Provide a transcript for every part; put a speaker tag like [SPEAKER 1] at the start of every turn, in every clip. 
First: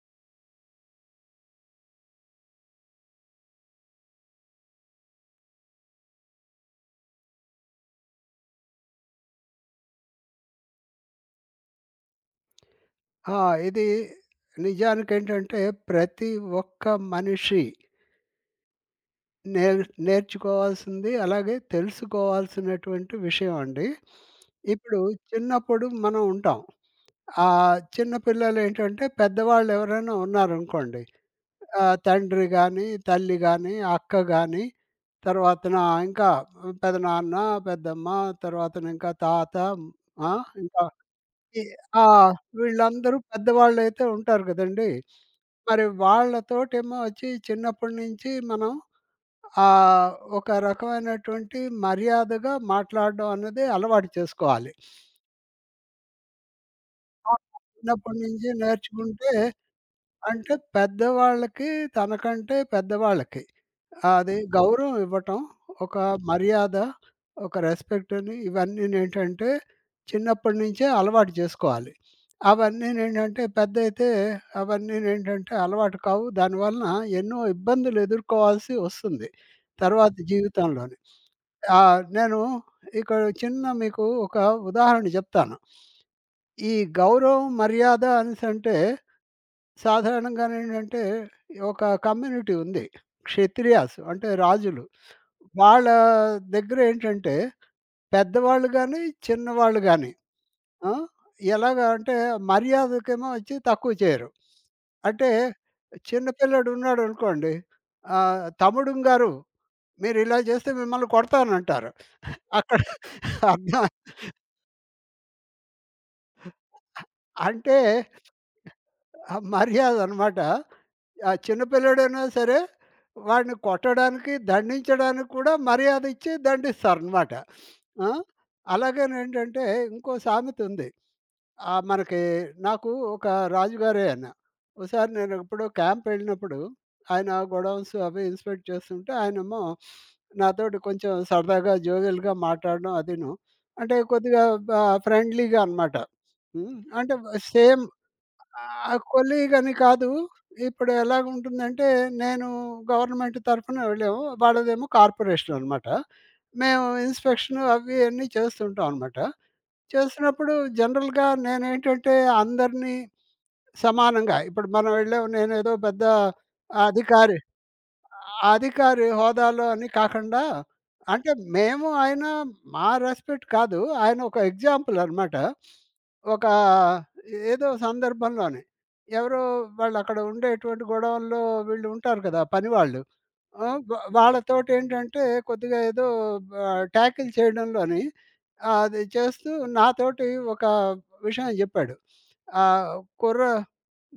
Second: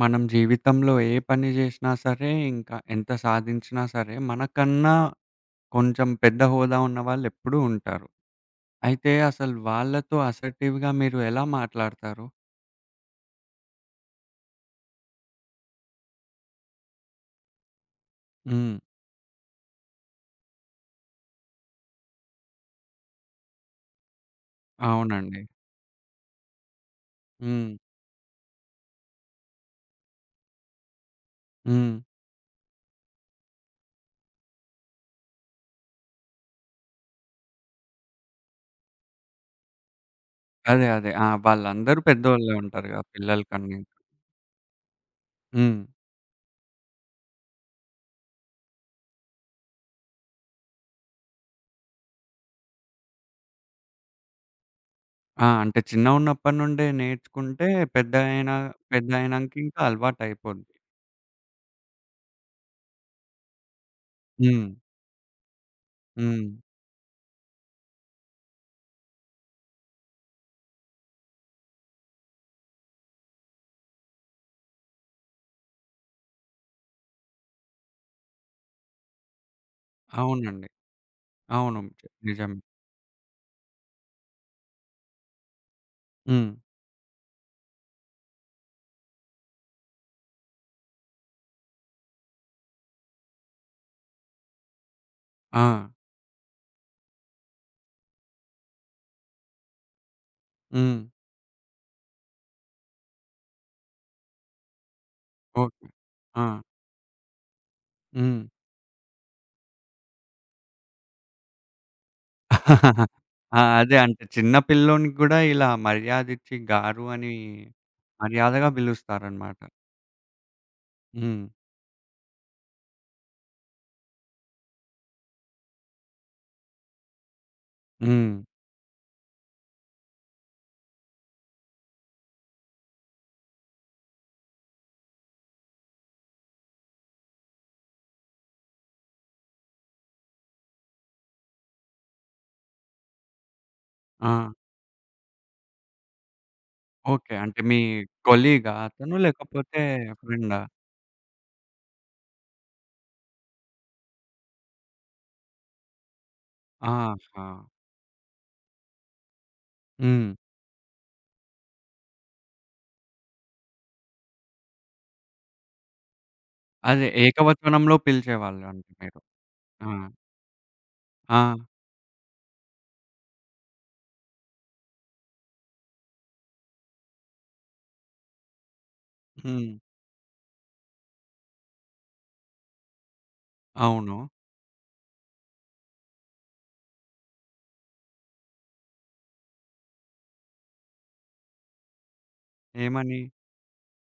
[SPEAKER 1] మనం జీవితంలో ఏ పని జేసినా సరే, ఇంకా ఎంత సాధించినా సరే, మనకన్నా కొంచెం పెద్ద హోదా ఉన్న వాళ్ళెప్పుడూ ఉంటారు. అయితే అసలు వాళ్ళతో అసర్టివ్‌గా మీరు ఎలా మాట్లాడతారు?
[SPEAKER 2] ఆ! ఇది నిజానికేంటంటే ప్రతి ఒక్క మనిషి
[SPEAKER 1] హ్మ్.
[SPEAKER 2] నేర్చుకోవాల్సింది, అలాగే తెలుసుకోవాల్సినటువంటి విషయం అండి. ఇప్పుడు
[SPEAKER 1] అవునండి.
[SPEAKER 2] చిన్నప్పుడు మనం ఉంటాం.
[SPEAKER 1] హ్మ్.
[SPEAKER 2] చిన్న పిల్లలేంటంటే పెద్దవాళ్ళు ఎవరైనా ఉన్నారనుకోండి.
[SPEAKER 1] హ్మ్.
[SPEAKER 2] తండ్రి గాని, తల్లి గాని, అక్క గాని, తర్వాతన ఇంకా పెదనాన్న, పెద్దమ్మ తర్వాతన ఇంకా తాత, ఆ! ఇంకా
[SPEAKER 1] అదే అదే. ఆ!
[SPEAKER 2] ఈ
[SPEAKER 1] వాళ్ళందరూ
[SPEAKER 2] ఆ!
[SPEAKER 1] పెద్దోళ్ళే ఉంటారుగా
[SPEAKER 2] వీళ్ళందరూ
[SPEAKER 1] పిల్లల కన్నా.
[SPEAKER 2] పెద్దవాళ్ళైతే ఉంటారు గదండీ!
[SPEAKER 1] హ్మ్.
[SPEAKER 2] మరి వాళ్ళతోటేమో వచ్చి చిన్నప్పటి నుంచి మనం ఆహ్, ఒక రకమైనటువంటి మర్యాదగా మాట్లాడడం అన్నది అలవాటు చేసుకోవాలి.
[SPEAKER 1] ఆ! అంటే చిన్నగున్నప్పటి నుండే
[SPEAKER 2] అవును.
[SPEAKER 1] నేర్చుకుంటే
[SPEAKER 2] చిన్నప్పటి నుంచి
[SPEAKER 1] పెద్దయినా
[SPEAKER 2] నేర్చుకుంటే
[SPEAKER 1] పెద్దయినంక ఇంకా
[SPEAKER 2] అంటే
[SPEAKER 1] అలవాటయిపోద్ది.
[SPEAKER 2] తనకంటే పెద్దవాళ్ళకి అది
[SPEAKER 1] హ్మ్.
[SPEAKER 2] గౌరవం ఇవ్వటం, ఒక
[SPEAKER 1] హ్మ్.
[SPEAKER 2] మర్యాద, ఒక రెస్పెక్టని ఇవన్నీనేంటంటే చిన్నప్పటి నుంచే అలవాటు చేసుకోవాలి. అవన్నీనేంటంటే పెద్దయితే అవన్నీనేంటంటే అలవాటు కావు. దానివలన ఎన్నో ఇబ్బందులు ఎదుర్కోవాల్సి వస్తుంది తర్వాత
[SPEAKER 1] అవునండి.
[SPEAKER 2] జీవితంలోని.
[SPEAKER 1] అవును.
[SPEAKER 2] నేను
[SPEAKER 1] నిజమే.
[SPEAKER 2] ఇక్కడ చిన్న మీకు ఒక ఉదాహరణ జెప్తాను.
[SPEAKER 1] హ్మ్.
[SPEAKER 2] ఈ గౌరవం, మర్యాద అనేసంటే సాధారణంగా ఏంటంటే, ఒక కమ్యూనిటీ ఉంది. క్షత్రియాస్ అంటే రాజులు.
[SPEAKER 1] ఆ!
[SPEAKER 2] వాళ్ళ దగ్గరేంటంటే, పెద్దవాళ్ళు గాని, చిన్నవాళ్ళు గాని ఆ!
[SPEAKER 1] హ్మ్.
[SPEAKER 2] ఎలాగా అంటే మర్యాదకేమో వచ్చి తక్కువ చేయరు. అంటే
[SPEAKER 1] ఓకే.
[SPEAKER 2] చిన్న
[SPEAKER 1] ఆ!
[SPEAKER 2] పిల్లాడు ఉన్నాడనుకోండి,
[SPEAKER 1] హ్మ్.
[SPEAKER 2] "తమ్ముడుంగారు మీరిలా చేస్తే మిమ్మల్ని కొడతానంటారు." అక్కడ
[SPEAKER 1] ఆ!
[SPEAKER 2] అర్థం
[SPEAKER 1] అదే అంటే చిన్న పిల్లోనికి గూడా ఇలా మర్యాదిచ్చి గారు అని
[SPEAKER 2] అంటే
[SPEAKER 1] మర్యాదగా
[SPEAKER 2] ఆ
[SPEAKER 1] పిలుస్తారనమాట.
[SPEAKER 2] మర్యాదనమాట. ఆ
[SPEAKER 1] హ్మ్.
[SPEAKER 2] చిన్న పిల్లోడైనా సరే, వాడిని కొట్టడానికి, దండించడానికి కూడా మర్యాద ఇచ్చి దండిస్తారనమాట. ఆ!
[SPEAKER 1] హ్మ్.
[SPEAKER 2] అలాగేనేంటంటే ఇంకో సామెతుంది. ఆహ్, మనకి నాకు ఒక రాజుగారే ఆయన. ఓసారి నేను ఎప్పుడో క్యాంప్ వెళ్ళినప్పుడు, ఆయన గోడౌన్స్ అవి ఇన్స్‌పెక్ట్ చేస్తుంటే, ఆయనేమో నాతోటి కొంచెం సరదాగా, జోవెల్‌గా మాట్లాడడం అదీను. అంటే
[SPEAKER 1] ఆ!
[SPEAKER 2] కొద్దిగా బ ఫ్రెండ్లీగా అనమాట. హ్మ్. అంటే
[SPEAKER 1] ఓకే. అంటే మీ
[SPEAKER 2] సేమ్
[SPEAKER 1] కొలీగా
[SPEAKER 2] ఆ!
[SPEAKER 1] అతను?
[SPEAKER 2] కొలీగని
[SPEAKER 1] లేకపోతే
[SPEAKER 2] కాదు.
[SPEAKER 1] ఫ్రెండా?
[SPEAKER 2] ఇప్పుడు ఎలాగుంటుందంటే, నేను గవర్నమెంట్ తరఫున వెళ్ళాము. వాళ్ళదేమో కార్పొరేషన్ అనమాట. మేము
[SPEAKER 1] ఆహా!
[SPEAKER 2] ఇన్స్‌పెక్షన్ అవి అన్నీ చేస్తుంటాం అనమాట.
[SPEAKER 1] హ్మ్.
[SPEAKER 2] చేస్తున్నప్పుడు జనరల్‌గా నేనేంటంటే, అందరినీ సమానంగా ఇప్పుడు మనం వెళ్ళాం నేనేదో పెద్ద
[SPEAKER 1] అదే
[SPEAKER 2] అధికారి
[SPEAKER 1] ఏకవచనంలో పిలిచేవాళ్ళంట
[SPEAKER 2] అధికారి
[SPEAKER 1] మీరు.
[SPEAKER 2] హోదాలో అని
[SPEAKER 1] ఆ!
[SPEAKER 2] కాకుండా అంటే
[SPEAKER 1] ఆ!
[SPEAKER 2] మేము ఆయన మా రెస్పెక్ట్ కాదు. ఆయన ఒక ఎగ్జాంపుల్ అన్నమాట. ఒక ఏదో సందర్భంలోని ఎవరో
[SPEAKER 1] హ్మ్.
[SPEAKER 2] వాళ్ళు అక్కడ ఉండేటువంటి గోడౌన్‌లో వీళ్ళు ఉంటారు కదా! పనివాళ్ళు. ఆ! అవును.
[SPEAKER 1] అవును.
[SPEAKER 2] వాళ్ళతోటేంటంటే కొద్దిగా ఏదో టాకిల్ చేయడంలోని అది చేస్తూ నాతోటి ఒక విషయం చెప్పాడు. ఆహ్,
[SPEAKER 1] ఏమని?
[SPEAKER 2] కుర్ర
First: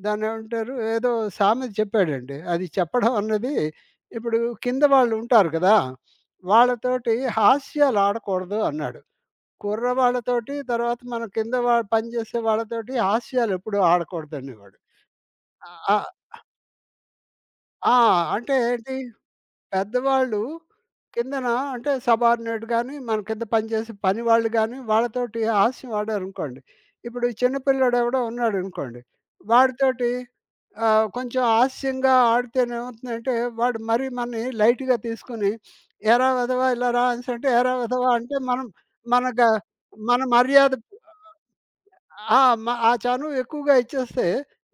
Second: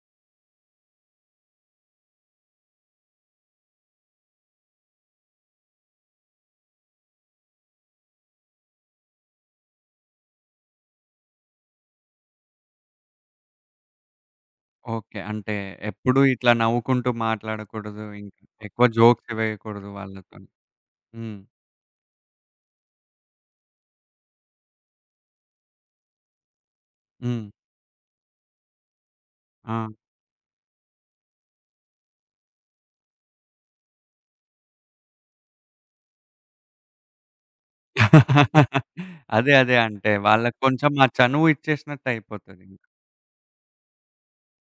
[SPEAKER 2] దాన్నేమంటారు ఏదో సామెత చెప్పాడండి. అది చెప్పడం అన్నది ఇప్పుడు కింద వాళ్ళు ఉంటారు కదా! వాళ్ళతోటి హాస్యాలు ఆడకూడదు అన్నాడు. కుర్రవాళ్ళతోటి తర్వాత మన కింద పనిచేసే వాళ్ళతోటి హాస్యాలెప్పుడు ఆడకూడదనేవాడు.
[SPEAKER 1] ఓకే. అంటే
[SPEAKER 2] ఆహ్, ఆ!
[SPEAKER 1] ఎప్పుడు ఇట్లా నవ్వుకుంటూ
[SPEAKER 2] ఆ!
[SPEAKER 1] మాట్లాడకూడదు.
[SPEAKER 2] ఆ,
[SPEAKER 1] ఇంకా
[SPEAKER 2] అంటే
[SPEAKER 1] ఎక్కువ
[SPEAKER 2] ఏంటి?
[SPEAKER 1] జోక్స్ వేయకూడదు
[SPEAKER 2] పెద్దవాళ్ళు
[SPEAKER 1] వాళ్ళతోని. హ్మ్.
[SPEAKER 2] కిందన అంటే సబార్డినేట్ గాని, మన కింద పనిచేసే పనివాళ్ళు గాని, వాళ్ళతోటి హాస్యం ఆడారనుకోండి. ఇప్పుడు ఈ
[SPEAKER 1] హ్మ్.
[SPEAKER 2] చిన్న పిల్లోడెవడో ఉన్నాడనుకోండి.
[SPEAKER 1] ఆ!
[SPEAKER 2] వాడితోటి కొంచెం హాస్యంగా ఆడితేనేమవుతుందంటే, వాడు మరీ మనని లైట్‌గా తీసుకొని, "ఏరా వెధవా ఇలా రా" అనేసంటే, "ఏరా వెధవా" అంటే మనం మన గ
[SPEAKER 1] అదే అదే. అంటే
[SPEAKER 2] మన
[SPEAKER 1] వాళ్ళకి
[SPEAKER 2] మర్యాద
[SPEAKER 1] కొంచెం ఆ చనువు ఇచ్చేసినట్టు
[SPEAKER 2] ఆ! మ
[SPEAKER 1] అయిపోతదింక.
[SPEAKER 2] ఆ చనువు ఎక్కువగా ఇచ్చేస్తే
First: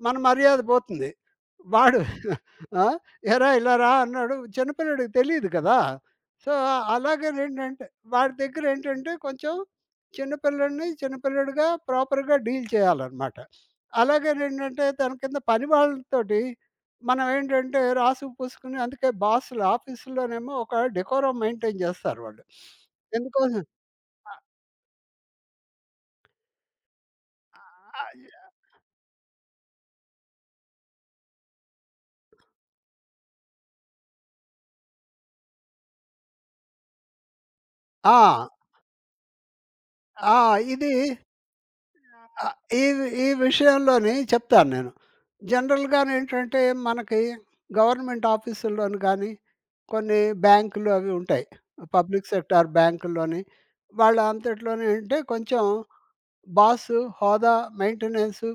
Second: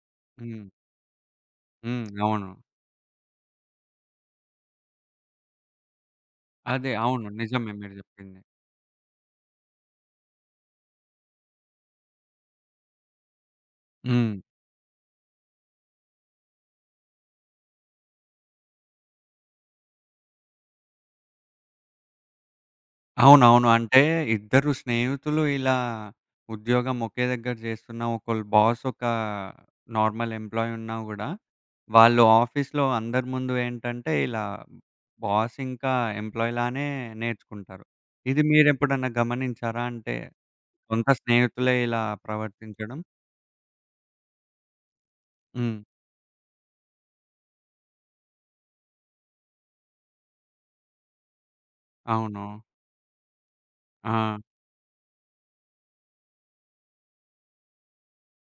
[SPEAKER 2] మన మర్యాద
[SPEAKER 1] హ్మ్.
[SPEAKER 2] పోతుంది. వాడు
[SPEAKER 1] హ్మ్. అవును.
[SPEAKER 2] ఆ! "ఏరా ఇలా రా" అన్నాడు. చిన్నపిల్లాడికి తెలీదు కదా! సో,
[SPEAKER 1] అదే. అవును. నిజమే
[SPEAKER 2] అలాగేనేంటంటే
[SPEAKER 1] మీరు
[SPEAKER 2] వాడి
[SPEAKER 1] చెప్పింది.
[SPEAKER 2] దగ్గరేంటంటే కొంచెం చిన్నపిల్లాడిగా ప్రాపర్‌గా డీల్ చేయాలనమాట.
[SPEAKER 1] హ్మ్.
[SPEAKER 2] అలాగేనేంటంటే తన కింద పని వాళ్ళతోటి మనం ఏంటంటే రాసుకు పూసుకుని అందుకే బాసులు ఆఫీసుల్లోనేమో ఒక డెకోరం మెయింటైన్ చేస్తారు వాళ్ళు. ఎందుకోసం
[SPEAKER 1] అవునవును. అంటే
[SPEAKER 2] ఆ!
[SPEAKER 1] ఇద్దరు స్నేహితులు ఇలా ఉద్యోగం ఒకే దగ్గర చేస్తున్న ఒకళ్ళు బాస్, ఒక నార్మల్ ఎంప్లాయీ ఉన్నా గూడా, వాళ్ళు ఆఫీస్‌లో అందరి ముందు ఏంటంటే ఇలా బాస్ ఇంకా ఎంప్లాయీ లానే నేర్చుకుంటారు. ఇది
[SPEAKER 2] ఆ!
[SPEAKER 1] మీరెప్పుడన్నా గమనించారా? అంటే
[SPEAKER 2] ఆ! ఇది
[SPEAKER 1] సొంత స్నేహితులే ఇలా
[SPEAKER 2] ఆ! ఈ
[SPEAKER 1] ప్రవర్తించడం?
[SPEAKER 2] వి ఈ విషయంలోని చెప్తాను నేను.
[SPEAKER 1] హ్మ్.
[SPEAKER 2] జనరల్‌గానేంటంటే మనకి గవర్నమెంట్ ఆఫీసుల్లోని గానీ, కొన్ని బ్యాంకులు అవి ఉంటాయి. పబ్లిక్
[SPEAKER 1] అవును.
[SPEAKER 2] సెక్టార్ బ్యాంకుల్లోని వాళ్ళ
[SPEAKER 1] ఆ!
[SPEAKER 2] అంతట్లోనే అంటే కొంచెం బాసు, హోదా, మెయింటెనెన్సు,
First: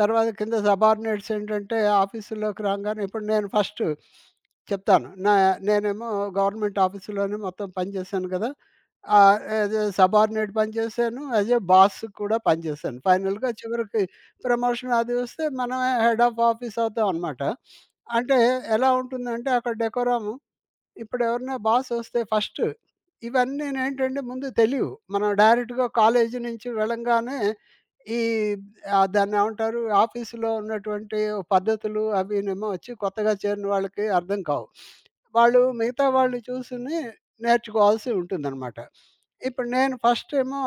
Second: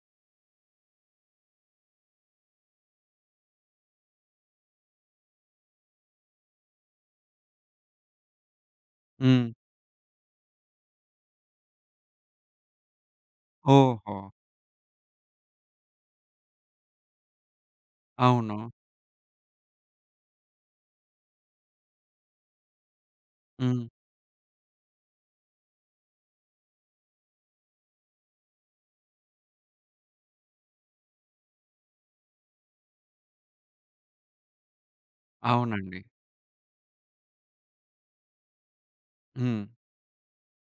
[SPEAKER 2] తర్వాత కింద సబార్డినేట్స్ ఏంటంటే ఆఫీసుల్లోకి రాంగానే ఇప్పుడు నేను ఫస్టు చెప్తాను. నేనేమో గవర్నమెంట్ ఆఫీసులోనే మొత్తం పనిచేశాను కదా!
[SPEAKER 1] హ్మ్.
[SPEAKER 2] యాజ్ ఎ సబార్డినేట్ పనిచేశాను. యాజ్ ఎ బాస్ కూడా పనిచేశాను. ఫైనల్‌గా చివరికి
[SPEAKER 1] ఓహో!
[SPEAKER 2] ప్రమోషన్ అది వస్తే మనమే హెడ్ ఆఫ్ ఆఫీస్ అవుతామనమాట. అంటే
[SPEAKER 1] అవును.
[SPEAKER 2] ఎలా ఉంటుందంటే అక్కడ డెకోరము ఇప్పుడెవరైనా బాసొస్తే ఫస్ట్
[SPEAKER 1] హ్మ్.
[SPEAKER 2] ఇవన్నీనేంటంటే ముందు తెలీవు. మనం డైరెక్ట్‌గా కాలేజీ నుంచి వెళ్ళంగానే ఈ దాన్నేమంటారు? ఆఫీసులో ఉన్నటువంటి పద్ధతులు అవినేమో వచ్చి కొత్తగా చేరిన వాళ్ళకి అర్థం కావు. వాళ్ళు
[SPEAKER 1] అవునండి.
[SPEAKER 2] మిగతా వాళ్ళు చూసుని నేర్చుకోవాల్సి ఉంటుందనమాట.
[SPEAKER 1] హ్మ్.
[SPEAKER 2] ఇప్పుడు నేను ఫస్టేమో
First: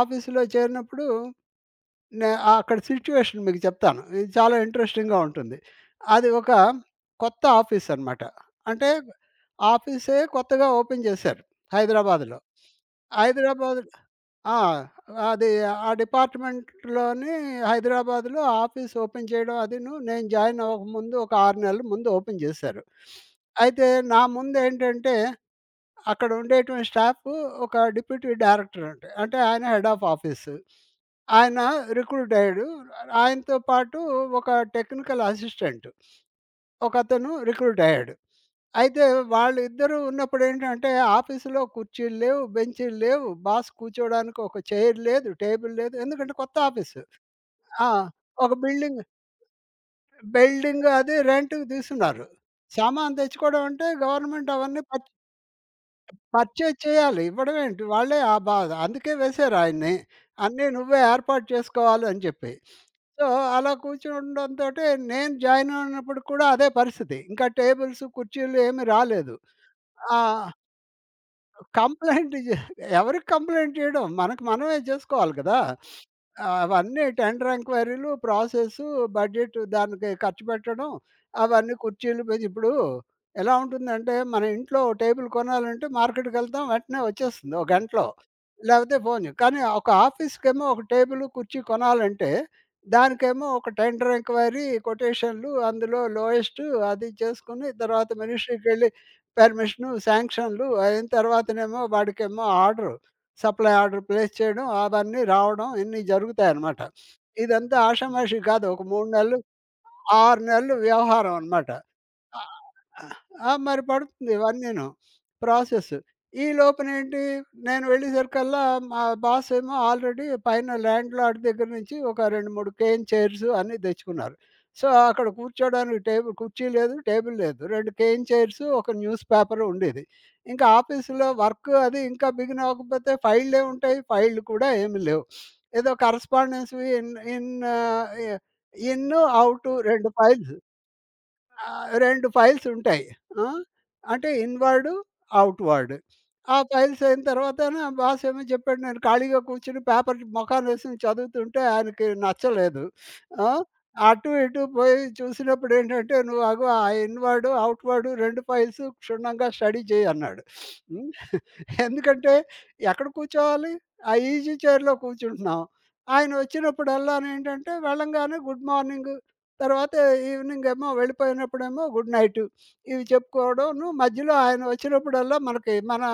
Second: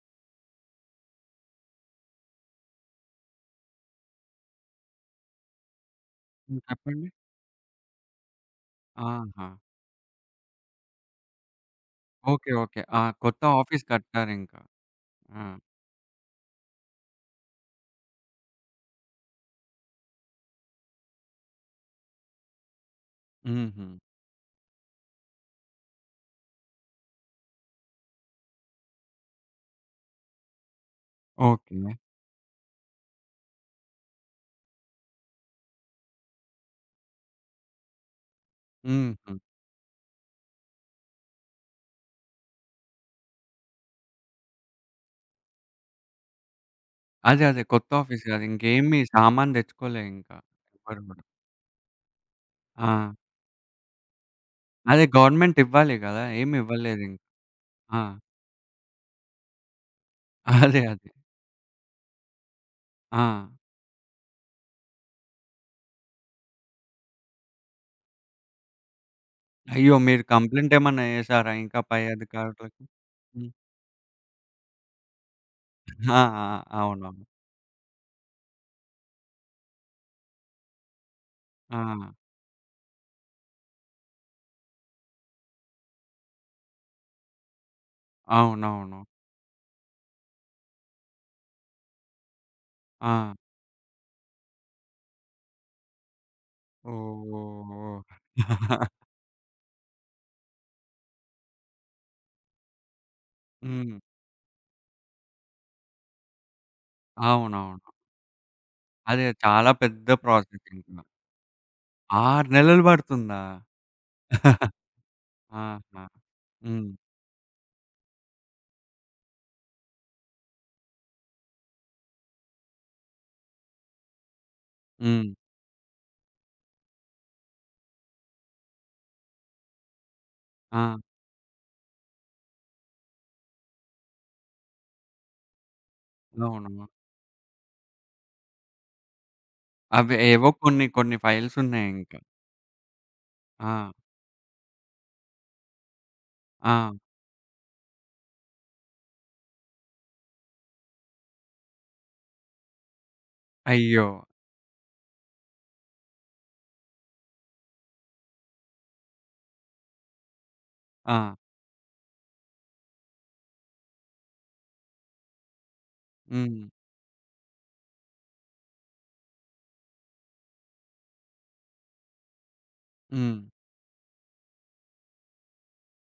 [SPEAKER 2] ఆఫీసులో చేరినప్పుడు నే ఆ అక్కడ సిట్యుయేషన్ మీకు చెప్తాను. ఇది చాలా ఇంట్రెస్టింగ్‌గా ఉంటుంది. అది ఒక
[SPEAKER 1] హ్మ్. చెప్పండి.
[SPEAKER 2] కొత్త ఆఫీస్ అనమాట. అంటే
[SPEAKER 1] ఆహా!
[SPEAKER 2] ఆఫీసే కొత్తగా ఓపెన్ చేశారు హైదరాబాద్‌లో.
[SPEAKER 1] ఓకే. ఓకే. ఆ! కొత్త
[SPEAKER 2] హైదరాబాద్
[SPEAKER 1] ఆఫీస్
[SPEAKER 2] ఆ!
[SPEAKER 1] కట్టారింకా. ఆ!
[SPEAKER 2] అది ఆ డిపార్ట్‌మెంట్‌లోని హైదరాబాద్‌లో ఆఫీస్ ఓపెన్ చేయడం అదీను నేను జాయిన్ అవ్వకముందు ఒక 6 నెలల ముందు ఓపెన్ చేశారు. అయితే
[SPEAKER 1] హుహు.
[SPEAKER 2] నా ముందేంటంటే అక్కడ ఉండేటువంటి స్టాఫ్ ఒక డిప్యూటీ డైరెక్టర్ అంటే అంటే ఆయన హెడ్ ఆఫ్ ఆఫీస్. ఆయన
[SPEAKER 1] ఓకే.
[SPEAKER 2] రిక్రూట్ అయ్యాడు. ఆయనతో పాటు ఒక టెక్నికల్ అసిస్టెంట్ ఒకతను రిక్రూట్ అయ్యాడు. అయితే
[SPEAKER 1] హుహు.
[SPEAKER 2] వాళ్ళిద్దరూ ఉన్నప్పుడేంటంటే ఆఫీస్‌లో కుర్చీలు లేవు, బెంచీలు లేవు. బాస్ కూర్చోవడానికి ఒక చైర్ లేదు, టేబుల్ లేదు. ఎందుకంటే కొత్త ఆఫీసు.
[SPEAKER 1] అదే అదే.
[SPEAKER 2] ఆ!
[SPEAKER 1] కొత్త ఆఫీస్ కాదు.
[SPEAKER 2] ఒక
[SPEAKER 1] ఇంకేమి
[SPEAKER 2] బిల్డింగ్
[SPEAKER 1] సామాను తెచ్చుకోలే ఇంకా.
[SPEAKER 2] బిల్డింగ్
[SPEAKER 1] ఎవ్వరు
[SPEAKER 2] అది
[SPEAKER 1] గూడా.
[SPEAKER 2] రెంట్‌కి తీసుకున్నారు.
[SPEAKER 1] ఆ!
[SPEAKER 2] సామాను తెచ్చుకోవడం అంటే గవర్నమెంట్ అవన్నీ
[SPEAKER 1] అదే గవర్నమెంట్ ఇవ్వాలి గదా! ఏమి
[SPEAKER 2] పర్చేజ్ చేయాలి.
[SPEAKER 1] ఇవ్వలేదింకా.
[SPEAKER 2] ఇవ్వడం ఏంటి?
[SPEAKER 1] ఆ!
[SPEAKER 2] వాళ్ళే ఆ బాధ. అందుకే వేశారు ఆయన్ని. అన్నీ
[SPEAKER 1] అదే
[SPEAKER 2] నువ్వే
[SPEAKER 1] అదే.
[SPEAKER 2] ఏర్పాటు చేసుకోవాలి అని చెప్పి.
[SPEAKER 1] ఆ!
[SPEAKER 2] సో, అలా కూర్చుండంతోటి నేను జాయిన్ అయినప్పుడు కూడా అదే పరిస్థితి. ఇంకా టేబుల్స్, కుర్చీలు ఏమి రాలేదు.
[SPEAKER 1] అయ్యో!
[SPEAKER 2] ఆ!
[SPEAKER 1] మీరు కంప్లెయింట్ ఏమన్నా చేసారా ఇంకా పై
[SPEAKER 2] కంప్లెయింట్ జే
[SPEAKER 1] అధికారులకి?
[SPEAKER 2] ఎవరికి
[SPEAKER 1] హ్మ్.
[SPEAKER 2] కంప్లెయింట్ చేయడం? మనకు మనమే చేసుకోవాలి కదా!
[SPEAKER 1] ఆ! ఆ!
[SPEAKER 2] అవన్నీ
[SPEAKER 1] అవునవును.
[SPEAKER 2] టెండర్ ఎంక్వైరీలు, ప్రాసెసు, బడ్జెట్ దానికి ఖర్చు పెట్టడం, అవన్నీ
[SPEAKER 1] ఆ!
[SPEAKER 2] కుర్చీల మీద ఇప్పుడు ఎలా ఉంటుందంటే, మన ఇంట్లో ఓ టేబుల్ కొనాలంటే మార్కెట్‌కెళ్తాం వెంటనే వచ్చేస్తుంది ఓ గంటలో. లేకపోతే
[SPEAKER 1] అవునవును.
[SPEAKER 2] ఫోను చే కానీ ఒక ఆఫీస్‌కేమో ఒక టేబుల్, కుర్చీ కొనాలంటే,
[SPEAKER 1] ఆ!
[SPEAKER 2] దానికేమో ఒక టెండర్ ఎంక్వైరీ, కొటేషన్‌లు అందులో లోయెస్ట్ అది చేసుకొని తర్వాత
[SPEAKER 1] ఓహ్!
[SPEAKER 2] మినిస్ట్రీకెళ్ళి పర్మిషను, శాంక్షన్‌లు అయిన తర్వాతనేమో వాడికేమో ఆర్డరు. సప్లై
[SPEAKER 1] హ్మ్.
[SPEAKER 2] ఆర్డర్ ప్లేస్ చేయడం, అవన్నీ రావడం ఇన్ని జరుగుతాయనమాట. ఇదంతా
[SPEAKER 1] అవునవును.
[SPEAKER 2] ఆషామాషీ కాదు. ఒక 3
[SPEAKER 1] అదే
[SPEAKER 2] నెలలు,
[SPEAKER 1] చాలా పెద్ద
[SPEAKER 2] 6
[SPEAKER 1] ప్రాసెస్
[SPEAKER 2] నెలలు
[SPEAKER 1] ఇంకా.
[SPEAKER 2] వ్యవహారం అనమాట. ఆ!
[SPEAKER 1] 6 నెలలు
[SPEAKER 2] ఆ!
[SPEAKER 1] పడుతుందా?
[SPEAKER 2] ఆ! మరి పడుతుంది ఇవన్నీను. ప్రాసెస్.
[SPEAKER 1] ఆహా!
[SPEAKER 2] ఈ
[SPEAKER 1] హ్మ్.
[SPEAKER 2] లోపునేంటి నేను వెళ్ళేసరికల్లా మా బాస్ ఏమో ఆల్రెడీ పైన ల్యాండ్‌లార్డ్ దగ్గర నుంచి ఒక 2, 3 కేన్ చైర్స్ అన్నీ తెచ్చుకున్నారు. సో, అక్కడ
[SPEAKER 1] హ్మ్.
[SPEAKER 2] కూర్చోడానికి టేబుల్ కుర్చీ లేదు, టేబుల్ లేదు. 2 కేన్ చైర్స్, ఒక న్యూస్ పేపర్ ఉండేది. ఇంకా
[SPEAKER 1] ఆ!
[SPEAKER 2] ఆఫీస్‌లో వర్క్ అది ఇంకా బిగిన్ అవ్వకపోతే ఫైళ్ళే ఉంటాయి. ఫైళ్ళు కూడా ఏమి లేవు. ఏదో
[SPEAKER 1] అవును.
[SPEAKER 2] కరస్పాండెన్స్‌వి in in ah, in, out 2
[SPEAKER 1] అవి ఏవో
[SPEAKER 2] ఫైల్స్.
[SPEAKER 1] కొన్ని కొన్ని ఫైల్స్
[SPEAKER 2] ఆ!
[SPEAKER 1] ఉన్నాయి ఇంకా.
[SPEAKER 2] 2 ఫైల్స్ ఉంటాయి. ఆ!
[SPEAKER 1] ఆ!
[SPEAKER 2] అంటే ఇన్‌వర్డ్, అవుట్‌వర్డ్. ఆ
[SPEAKER 1] ఆ!
[SPEAKER 2] ఫైల్స్ అయిన తర్వాతన బాస్ ఏమో చెప్పాడు నేను ఖాళీగా కూర్చొని పేపర్ మొఖానేసుకొని చదువుతుంటే ఆయనకి నచ్చలేదు. ఆ!
[SPEAKER 1] అయ్యో!
[SPEAKER 2] అటు ఇటు పోయి చూసినప్పుడు ఏంటంటే, "నువ్వు అగో ఆ ఇన్‌వర్డ్, అవుట్‌వర్డ్ 2 ఫైల్స్ క్షుణ్ణంగా స్టడీ చెయ్యి" అన్నాడు.
[SPEAKER 1] ఆ!
[SPEAKER 2] ఎందుకంటే ఎక్కడ కూర్చోవాలి? ఆ ఈజీ చైర్‌లో కూర్చుంటున్నాం. ఆయన
[SPEAKER 1] హ్మ్.
[SPEAKER 2] వచ్చినప్పుడల్లాను ఏంటంటే వెళ్ళంగానే గుడ్ మార్నింగ్, తర్వాత ఈవినింగ్ ఏమో వెళ్ళిపోయినప్పుడేమో గుడ్ నైట్ ఇవి
[SPEAKER 1] హ్మ్.
[SPEAKER 2] చెప్పుకోవడంను మధ్యలో ఆయన వచ్చినప్పుడల్లా మనకి మన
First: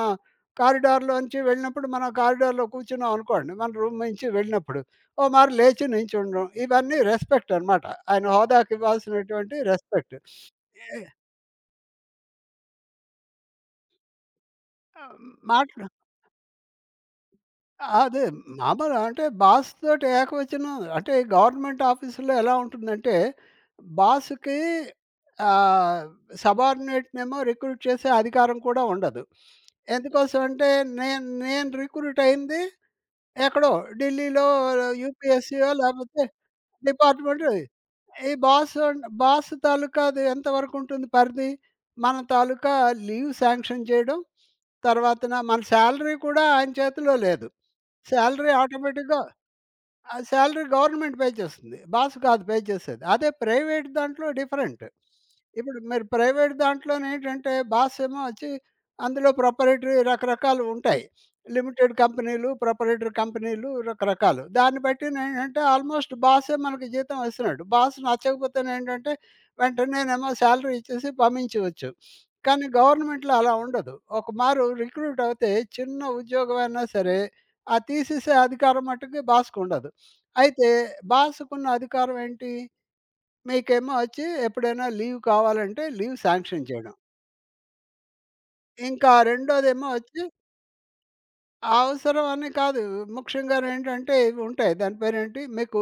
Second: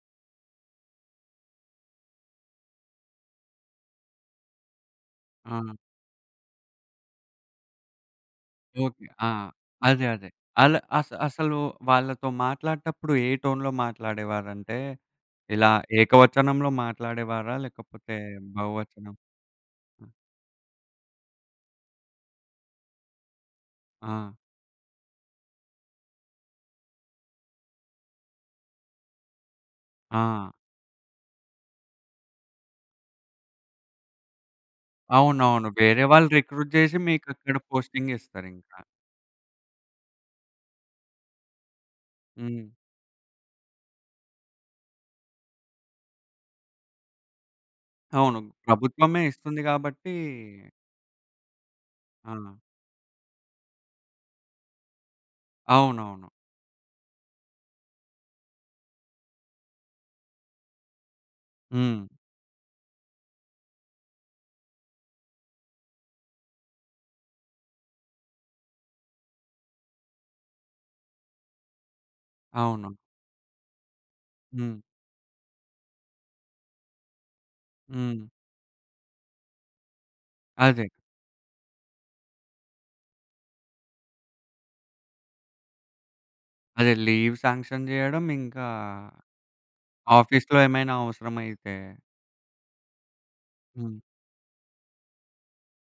[SPEAKER 2] కారిడార్‌లోంచి వెళ్ళినప్పుడు మనం కారిడార్‌లో కూర్చున్నాం అనుకోండి. మన రూమ్ నుంచి వెళ్ళినప్పుడు. ఓ మారు
[SPEAKER 1] ఆ!
[SPEAKER 2] లేచి నించుండడం. ఇవన్నీ రెస్పెక్ట్ అనమాట. ఆయన హోదాకి
[SPEAKER 1] ఓకే. ఆ!
[SPEAKER 2] ఇవ్వాల్సినటువంటి
[SPEAKER 1] అదే
[SPEAKER 2] రెస్పెక్ట్.
[SPEAKER 1] అదే. అలా
[SPEAKER 2] ఏ
[SPEAKER 1] అసలు వాళ్ళతో మాట్లాడేటప్పుడు ఏ టోన్‌లో మాట్లాడేవారంటే,
[SPEAKER 2] ఆహ్, మాట
[SPEAKER 1] ఇలా ఏకవచనంలో మాట్లాడేవారా? లేకపోతే
[SPEAKER 2] అదే. మామూలు
[SPEAKER 1] బహువచనం?
[SPEAKER 2] అంటే బాస్ తోటి ఏకవచనం అంటే గవర్నమెంట్ ఆఫీసులో ఎలా ఉంటుందంటే,
[SPEAKER 1] ఆ!
[SPEAKER 2] బాస్‌కి ఆహ్, సబార్డినేట్‌నేమో రిక్రూట్ చేసే అధికారం కూడా ఉండదు. ఎందుకోసం
[SPEAKER 1] ఆ!
[SPEAKER 2] అంటే నేను నేను రిక్రూట్ అయింది ఎక్కడో ఢిల్లీలో
[SPEAKER 1] అవునవును.
[SPEAKER 2] యూపీఎస్సీయో
[SPEAKER 1] వేరే
[SPEAKER 2] లేకపోతే
[SPEAKER 1] వాళ్ళు రిక్రూట్ జేసి
[SPEAKER 2] డిపార్ట్మెంట్.
[SPEAKER 1] మీకక్కడ పోస్టింగ్
[SPEAKER 2] ఈ బాస్
[SPEAKER 1] ఇస్తారింకా.
[SPEAKER 2] అండ్ బాస్ తాలూకా అది ఎంతవరకు ఉంటుంది పరిధి? మన
[SPEAKER 1] హ్మ్.
[SPEAKER 2] తాలూకా లీవ్ శాంక్షన్ చేయడం తర్వాతన మన సాలరీ కూడా ఆయన చేతిలో లేదు.
[SPEAKER 1] అవును.
[SPEAKER 2] సాలరీ ఆటోమేటిక్‌గా
[SPEAKER 1] ప్రభుత్వమే ఇస్తుంది గాబట్టి
[SPEAKER 2] ఆ సాలరీ గవర్నమెంట్ పే చేస్తుంది. బాస్
[SPEAKER 1] ఆ!
[SPEAKER 2] కాదు పే చేసేది. అదే ప్రైవేట్ దాంట్లో డిఫరెంట్. ఇప్పుడు మీరు
[SPEAKER 1] అవునవును.
[SPEAKER 2] ప్రైవేట్ దాంట్లోనేంటంటే బాస్ ఏమో వచ్చి అందులో ప్రొపరేటరీ రకరకాలు ఉంటాయి. లిమిటెడ్
[SPEAKER 1] హ్మ్.
[SPEAKER 2] కంపెనీలు, ప్రొపరేటరీ కంపెనీలు రకరకాలు. దాన్ని బట్టినేంటంటే ఆల్‌మోస్ట్ బాసే మనకి జీతం ఇస్తున్నాడు. బాస్ నచ్చకపోతేనేంటంటే వెంటనేనేమో సాలరీ ఇచ్చేసి పంపించవచ్చు. కానీ
[SPEAKER 1] అవును.
[SPEAKER 2] గవర్నమెంట్‌లో అలా ఉండదు. ఒకమారు
[SPEAKER 1] హ్మ్.
[SPEAKER 2] రిక్రూట్ అవుతే చిన్న ఉద్యోగమైనా సరే, ఆ
[SPEAKER 1] హ్మ్.
[SPEAKER 2] తీసేసే అధికారం మట్టుకి బాస్‌కుండదు. అయితే
[SPEAKER 1] అదే.
[SPEAKER 2] బాస్‌కున్న అధికారం ఏంటి? మీకేమో వచ్చి ఎప్పుడైనా లీవ్ కావాలంటే లీవ్ శాంక్షన్
[SPEAKER 1] అదే
[SPEAKER 2] చేయడం.
[SPEAKER 1] లీవ్ శాంక్షన్ జేయడం, ఇంకా
[SPEAKER 2] ఇంకా రెండోదేమో వచ్చి
[SPEAKER 1] ఆఫీస్‌లో ఏమైనా అవసరమైతే
[SPEAKER 2] అవసరం అని కాదు.
[SPEAKER 1] హ్మ్.
[SPEAKER 2] ముఖ్యంగానేంటంటే ఇవి ఉంటాయి. దాని పేరేంటి? మీకు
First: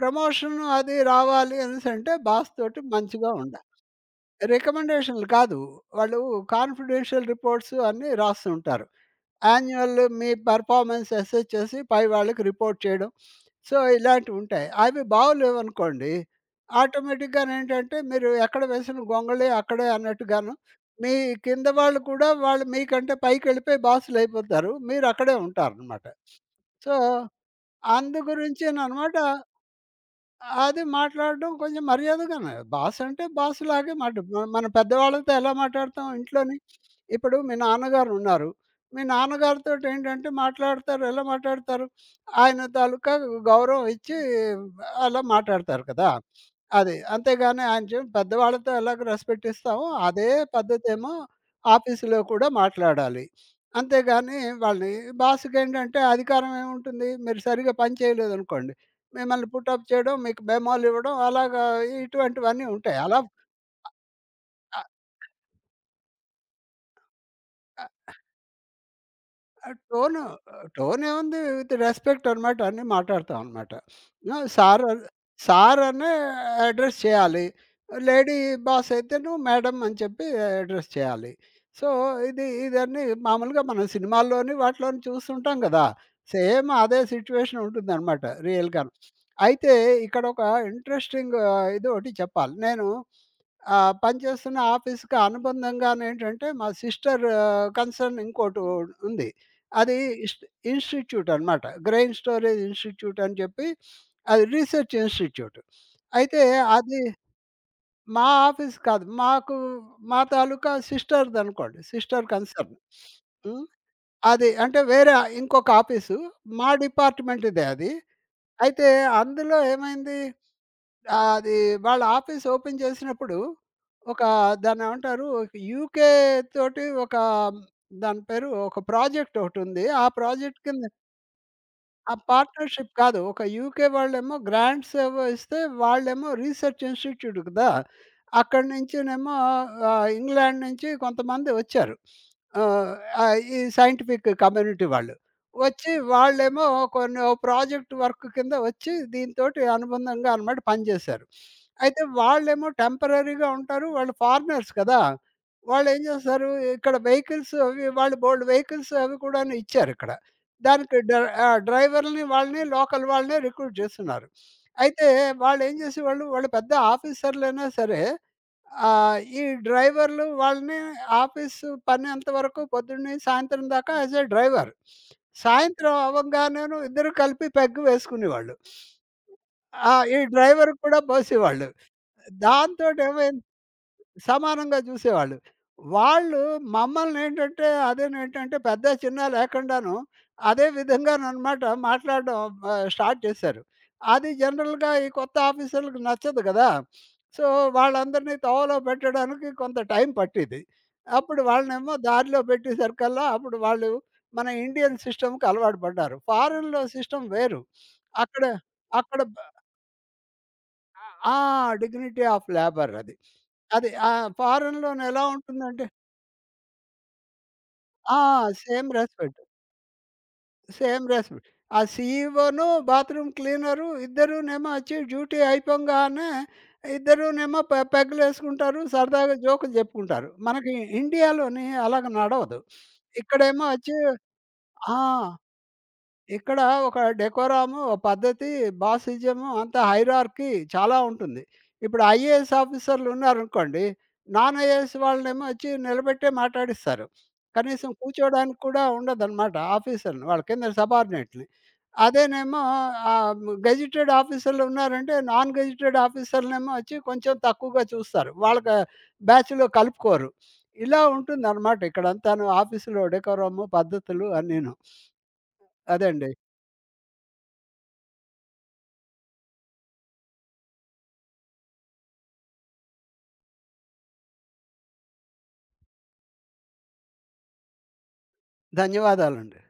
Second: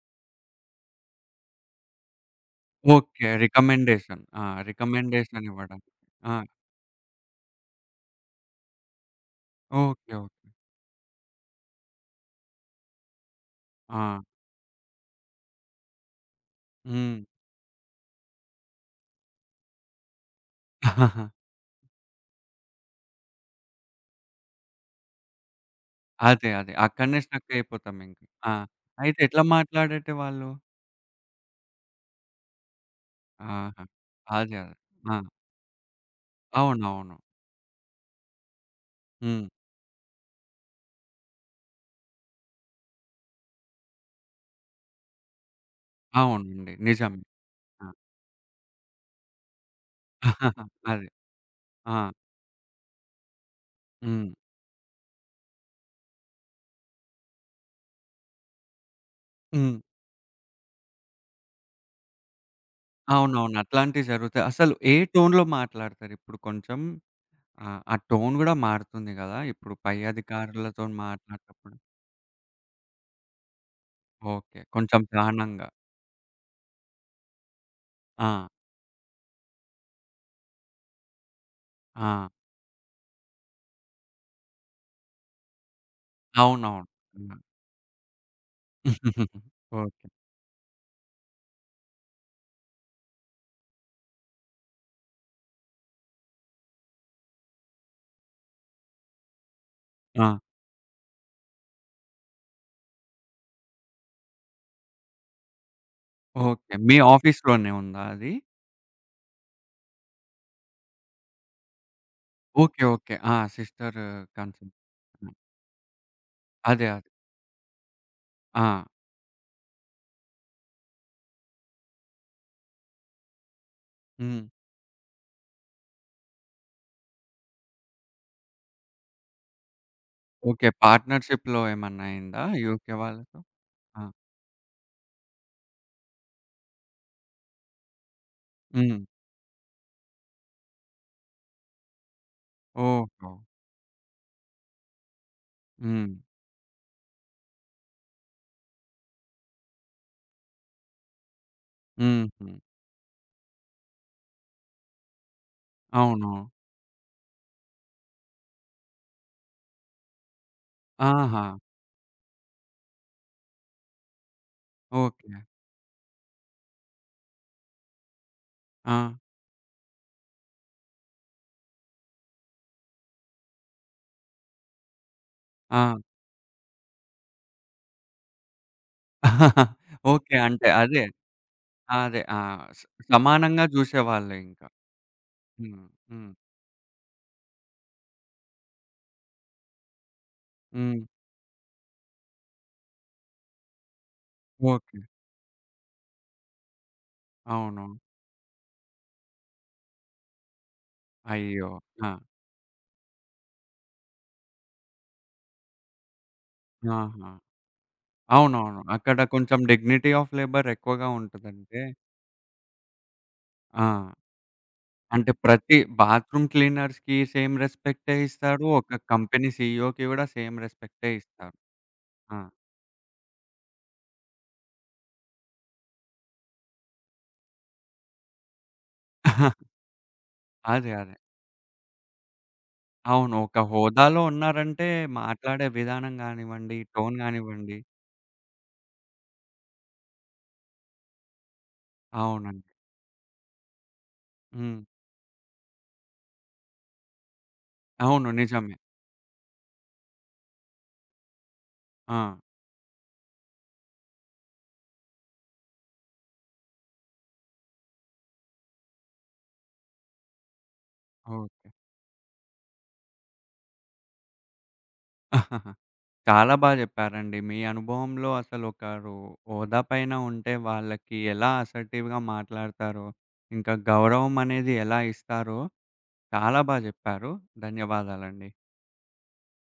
[SPEAKER 2] ప్రమోషన్ అది రావాలి అనేసంటే బాస్ తోటి
[SPEAKER 1] ఓకే.
[SPEAKER 2] మంచిగా ఉండాలి.
[SPEAKER 1] రికమెండేషన్. ఆ!
[SPEAKER 2] రికమెండేషన్‌లు
[SPEAKER 1] రికమెండేషన్
[SPEAKER 2] కాదు.
[SPEAKER 1] ఇవ్వడానికి.
[SPEAKER 2] వాళ్ళు
[SPEAKER 1] ఆ!
[SPEAKER 2] కాన్ఫిడెన్షియల్ రిపోర్ట్స్ అన్నీ రాస్తుంటారు. Annual
[SPEAKER 1] okay.
[SPEAKER 2] మీ
[SPEAKER 1] ఓకే.
[SPEAKER 2] పెర్ఫార్మన్స్ అసెస్ చేసి పై వాళ్ళకి రిపోర్ట్ చేయడం. సో,
[SPEAKER 1] ఆ!
[SPEAKER 2] ఇలాంటివుంటాయి. అవి బాగోలేవనుకోండి,
[SPEAKER 1] హ్మ్.
[SPEAKER 2] ఆటోమేటిక్‌గా నేంటంటే మీరు ఎక్కడ వేసిన గొంగళి అక్కడే అన్నట్టుగాను, మీ కింద వాళ్ళు కూడా వాళ్ళు మీకంటే పైకెళ్ళిపోయి బాసులయిపోతారు. మీరక్కడే ఉంటారనమాట.
[SPEAKER 1] అదే అదే.
[SPEAKER 2] సో,
[SPEAKER 1] అక్కడనే స్ట్రక్ అయిపోతామింక.
[SPEAKER 2] అందు
[SPEAKER 1] ఆ!
[SPEAKER 2] గురించేననమాట
[SPEAKER 1] అయితే ఎట్లా మాట్లాడేటివాళ్ళు?
[SPEAKER 2] అది మాట్లాడడం కొంచెం మర్యాదగానే. బాస్ అంటే బాస్
[SPEAKER 1] ఆహా!
[SPEAKER 2] లాగే మాట మ
[SPEAKER 1] అదే అదే.
[SPEAKER 2] మన
[SPEAKER 1] ఆ!
[SPEAKER 2] పెద్దవాళ్ళతో ఎలా మాట్లాడతాం ఇంట్లోని.
[SPEAKER 1] అవునవును.
[SPEAKER 2] ఇప్పుడు మీ నాన్నగారున్నారు. మీ
[SPEAKER 1] హ్మ్.
[SPEAKER 2] నాన్నగారితోటి ఏంటంటే మాట్లాడతారు. ఎలా మాట్లాడతారు? ఆయన తాలూకా గౌరవం ఇచ్చి అలా మాట్లాడతారు కదా!
[SPEAKER 1] అవునండి.
[SPEAKER 2] అది.
[SPEAKER 1] నిజమే.
[SPEAKER 2] అంతేగాని ఆయన
[SPEAKER 1] ఆ!
[SPEAKER 2] చే పెద్దవాళ్ళతో ఎలాగ రెస్పెక్ట్ ఇస్తామో అదే
[SPEAKER 1] అదే.
[SPEAKER 2] పద్ధతేమో
[SPEAKER 1] ఆ!
[SPEAKER 2] ఆఫీసులో కూడా మాట్లాడాలి.
[SPEAKER 1] హ్మ్.
[SPEAKER 2] అంతేగాని వాళ్ళని బాస్‌కేంటంటే అధికారం ఏముంటుంది? మీరు సరిగ్గా పని చేయలేదనుకోండి మిమ్మల్ని
[SPEAKER 1] హ్మ్.
[SPEAKER 2] పుటప్ చేయడం, మీకు మెమోలు ఇవ్వడం అలాగా ఇటువంటివన్నీ ఉంటాయి. అలా
[SPEAKER 1] అవునవును. అట్లాంటివి జరుగుతాయి. అసలు
[SPEAKER 2] ఆ!
[SPEAKER 1] ఏ టోన్‌లో మాట్లాడతారిప్పుడు కొంచెం? ఆ! ఆ టోన్ గూడా మారుతుంది గదా!
[SPEAKER 2] ఆ!
[SPEAKER 1] ఇప్పుడు పై
[SPEAKER 2] టోను
[SPEAKER 1] అధికారులతోని
[SPEAKER 2] టోనేముంది విత్
[SPEAKER 1] మాట్లాడేటప్పుడు.
[SPEAKER 2] రెస్పెక్ట్ అనమాట అన్నీ మాట్లాడతాం అనమాట. ఆ!
[SPEAKER 1] ఓకే.
[SPEAKER 2] సార్
[SPEAKER 1] కొంచెం
[SPEAKER 2] అన్
[SPEAKER 1] గానంగా.
[SPEAKER 2] సార్ అనే అడ్రెస్ చేయాలి. లేడీ
[SPEAKER 1] ఆ!
[SPEAKER 2] బాస్ అయితేను మేడమ్ అని చెప్పి అడ్రెస్ చేయాలి. సో,
[SPEAKER 1] ఆ!
[SPEAKER 2] ఇదన్నీ మామూలుగా మనం సినిమాల్లోని వాటిలోని చూస్తుంటాం గదా! సేమ్
[SPEAKER 1] అవునవును.
[SPEAKER 2] అదే
[SPEAKER 1] హ్మ్.
[SPEAKER 2] సిట్యుయేషన్ ఉంటుందనమాట రియల్‌గాను. అయితే
[SPEAKER 1] ఓకే.
[SPEAKER 2] ఇక్కడ ఒక ఇంట్రెస్టింగ్ ఇదోటి చెప్పాలి. నేను పనిచేస్తున్న ఆఫీస్‌కి అనుబంధంగానేంటంటే మా సిస్టర్ కన్సర్న్ ఇంకోటి ఉంది. అది
[SPEAKER 1] ఆ!
[SPEAKER 2] ఇస్ ఇన్‌స్టిట్యూట్ అనమాట. గ్రెయిన్ స్టోరేజ్ ఇన్‌స్టిట్యూట్ అని చెప్పి అది రీసెర్చ్ ఇన్‌స్టిట్యూట్. అయితే
[SPEAKER 1] ఓకే. మీ
[SPEAKER 2] అది
[SPEAKER 1] ఆఫీస్‌లోనే ఉందా
[SPEAKER 2] మా
[SPEAKER 1] అది?
[SPEAKER 2] ఆఫీస్ కాదు. మాకు మా తాలూకా సిస్టర్‌దనుకోండి. Sister concern.
[SPEAKER 1] ఓకే. ఓకే. ఆ!
[SPEAKER 2] హ్మ్.
[SPEAKER 1] సిస్టర్
[SPEAKER 2] అది
[SPEAKER 1] కన్సల్ట్.
[SPEAKER 2] అంటే వేరే ఇంకొక ఆఫీసు. మా
[SPEAKER 1] అదే అదే.
[SPEAKER 2] డిపార్ట్‌మెంట్‌దే అది.
[SPEAKER 1] ఆ!
[SPEAKER 2] అయితే అందులో ఏమైంది అది వాళ్ళ ఆఫీస్ ఓపెన్ చేసినప్పుడు ఒక
[SPEAKER 1] హ్మ్.
[SPEAKER 2] దాన్నేమంటారు యూకే తోటి ఒక దాని పేరు ఒక ప్రాజెక్ట్ ఒకటుంది. ఆ ప్రాజెక్ట్
[SPEAKER 1] ఓకే.
[SPEAKER 2] కింద
[SPEAKER 1] పార్ట్‌నర్‌షిప్‌లో ఏమన్నా
[SPEAKER 2] ఆ!
[SPEAKER 1] అయిందా
[SPEAKER 2] పార్ట్నర్‌షిప్
[SPEAKER 1] యూకే
[SPEAKER 2] కాదు.
[SPEAKER 1] వాళ్ళతో?
[SPEAKER 2] ఒక యూకే
[SPEAKER 1] ఆ!
[SPEAKER 2] వాళ్ళేమో గ్రాంట్స్ ఏవో ఇస్తే వాళ్ళేమో రీసెర్చ్ ఇన్‌స్టిట్యూట్ కదా! అక్కడి
[SPEAKER 1] హ్మ్.
[SPEAKER 2] నుంచినేమో ఇంగ్లాండ్ నుంచి కొంతమంది వచ్చారు. ఆహ్,
[SPEAKER 1] ఓహో!
[SPEAKER 2] ఆహ్, ఈ సైంటిఫిక్ కమ్యూనిటీ వాళ్ళు. వచ్చి
[SPEAKER 1] హ్మ్.
[SPEAKER 2] వాళ్ళేమో కొన్ని ఓ ప్రాజెక్ట్ వర్క్ కింద వచ్చి దీనితోటి అనుబంధంగా అనమాట పనిచేశారు. అయితే
[SPEAKER 1] హుహు.
[SPEAKER 2] వాళ్ళేమో టెంపరరీగా ఉంటారు. వాళ్ళు ఫారినర్స్ కదా! వాళ్ళేం
[SPEAKER 1] అవును.
[SPEAKER 2] చేస్తారు ఇక్కడ వెహికల్స్ అవి వాళ్ళు బోలెడు వెహికల్స్ అవి కూడాను ఇచ్చారిక్కడ. దానికి డ
[SPEAKER 1] ఆహా!
[SPEAKER 2] డ్రైవర్‌లని వాళ్ళని, లోకల్ వాళ్ళని రిక్రూట్ చేస్తున్నారు. అయితే
[SPEAKER 1] ఓకే.
[SPEAKER 2] వాళ్ళేం చేసేవాళ్ళు, వాళ్ళు పెద్ద ఆఫీసర్‌లైనా సరే,
[SPEAKER 1] ఆ!
[SPEAKER 2] ఈ డ్రైవర్లు వాళ్ళని ఆఫీసు పని అంతవరకు పొద్దున్న నుంచి సాయంత్రం దాకా యాజ్ ఎ డ్రైవర్. సాయంత్రం
[SPEAKER 1] ఆ!
[SPEAKER 2] అవ్వంగానేను ఇద్దరు కలిపి పెగ్ వేసుకునేవాళ్ళు. ఈ
[SPEAKER 1] ఓకే. అంటే
[SPEAKER 2] డ్రైవర్‌కి కూడా
[SPEAKER 1] అదే
[SPEAKER 2] పోసేవాళ్ళు.
[SPEAKER 1] అదే. ఆ! స
[SPEAKER 2] దాంతోటేమైంది
[SPEAKER 1] సమానంగా జూసేవాళ్ళే ఇంకా.
[SPEAKER 2] సమానంగా చూసేవాళ్ళు.
[SPEAKER 1] హ్మ్. హ్మ్.
[SPEAKER 2] వాళ్ళు మమ్మల్నేంటంటే అదేనేంటంటే పెద్ద చిన్న లేకుండాను అదే
[SPEAKER 1] హ్మ్.
[SPEAKER 2] విధంగాననమాట మాట్లాడడం స్టార్ట్ చేశారు. అది జనరల్‌గా
[SPEAKER 1] ఓకే.
[SPEAKER 2] ఈ కొత్త ఆఫీసర్‌లకి నచ్చదు గదా! సో,
[SPEAKER 1] అవును.
[SPEAKER 2] వాళ్ళందరినీ తోవలో పెట్టడానికి కొంత టైం పట్టిద్ది. అప్పుడు
[SPEAKER 1] అయ్యో!
[SPEAKER 2] వాళ్ళనేమో
[SPEAKER 1] ఆ!
[SPEAKER 2] దారిలో పెట్టేసరికల్లా అప్పుడు వాళ్ళు మన ఇండియన్ సిస్టమ్‌కి అలవాటు పడ్డారు. ఫారెన్‌లో సిస్టమ్
[SPEAKER 1] ఆహా!
[SPEAKER 2] వేరు. అక్కడ
[SPEAKER 1] అవునవును. అక్కడ
[SPEAKER 2] అక్కడ
[SPEAKER 1] కొంచెం డిగ్నిటీ ఆఫ్ లేబర్ ఎక్కువగా
[SPEAKER 2] ఆ!
[SPEAKER 1] ఉంటదంటే
[SPEAKER 2] డిగ్నిటీ ఆఫ్ లేబర్ అది.
[SPEAKER 1] ఆ!
[SPEAKER 2] అది ఫారెన్‌లోని ఎలా
[SPEAKER 1] అంటే ప్రతి
[SPEAKER 2] ఉంటుందంటే
[SPEAKER 1] బాత్రూమ్ క్లీనర్స్‌కి సేమ్ రెస్పెక్టే
[SPEAKER 2] ఆ!
[SPEAKER 1] ఇస్తారు.
[SPEAKER 2] సేమ్
[SPEAKER 1] ఒక
[SPEAKER 2] రెస్పెక్ట్.
[SPEAKER 1] కంపెనీ సీఈఓకి గూడా సేమ్
[SPEAKER 2] సేమ్
[SPEAKER 1] రెస్పెక్టే
[SPEAKER 2] రెస్పెక్ట్.
[SPEAKER 1] ఇస్తారు.
[SPEAKER 2] ఆ
[SPEAKER 1] ఆ!
[SPEAKER 2] సీఈఓను, బాత్రూమ్ క్లీనరు ఇద్దరూనేమో వచ్చి డ్యూటీ అయిపోంగానే ఇద్దరూనేమో పెగ్గులేసుకుంటారు. సరదాగా జోకులు చెప్పుకుంటారు. మనకి
[SPEAKER 1] అదే అదే.
[SPEAKER 2] ఇండియాలోని అలాగ నడవదు.
[SPEAKER 1] అవును. ఒక
[SPEAKER 2] ఇక్కడేమో వచ్చి
[SPEAKER 1] హోదాలో ఉన్నారంటే
[SPEAKER 2] ఆ!
[SPEAKER 1] మాట్లాడే విధానం
[SPEAKER 2] ఇక్కడ
[SPEAKER 1] గానివ్వండి,
[SPEAKER 2] ఒక
[SPEAKER 1] టోన్ గానివ్వండి.
[SPEAKER 2] డెకోరాము, ఓ పద్ధతి, బాసిజము అంతా హైరార్కీ చాలా ఉంటుంది. ఇప్పుడు ఐఏఎస్
[SPEAKER 1] అవునండి.
[SPEAKER 2] ఆఫీసర్‌లున్నారనుకోండి, నాన్
[SPEAKER 1] హ్మ్.
[SPEAKER 2] ఐఏఎస్ వాళ్ళనేమో వచ్చి నిలబెట్టే మాట్లాడిస్తారు. కనీసం
[SPEAKER 1] అవును.
[SPEAKER 2] కూర్చోడానికి
[SPEAKER 1] నిజమే.
[SPEAKER 2] కూడా ఉండదనమాట ఆఫీసర్‌ని. వాళ్ళ కింద సబార్డినేట్‌ని.
[SPEAKER 1] ఆ!
[SPEAKER 2] అదేనేమో ఆహ్, గెజిటెడ్ ఆఫీసర్‌లున్నారంటే, నాన్ గెజిటెడ్ ఆఫీసర్‌నేమో వచ్చి కొంచెం తక్కువగా చూస్తారు. వాళ్ళకి బ్యాచ్‌లో కలుపుకోరు. ఇలా
[SPEAKER 1] ఓకే.
[SPEAKER 2] ఉంటుందనమాట ఇక్కడంతాను ఆఫీసులో డెకోరము, పద్ధతులు అన్నీను. అదండి.
[SPEAKER 1] చాలా బా జెప్పారండి. మీ అనుభవంలో అసలొకరు హోదా పైన ఉంటే వాళ్ళకి ఎలా అసర్టివ్‌గా మాట్లాడతారో, ఇంకా గౌరవం అనేది ఎలా ఇస్తారో చాలా బా జెప్పారు. ధన్యవాదాలండి.
[SPEAKER 2] ధన్యవాదాలండి.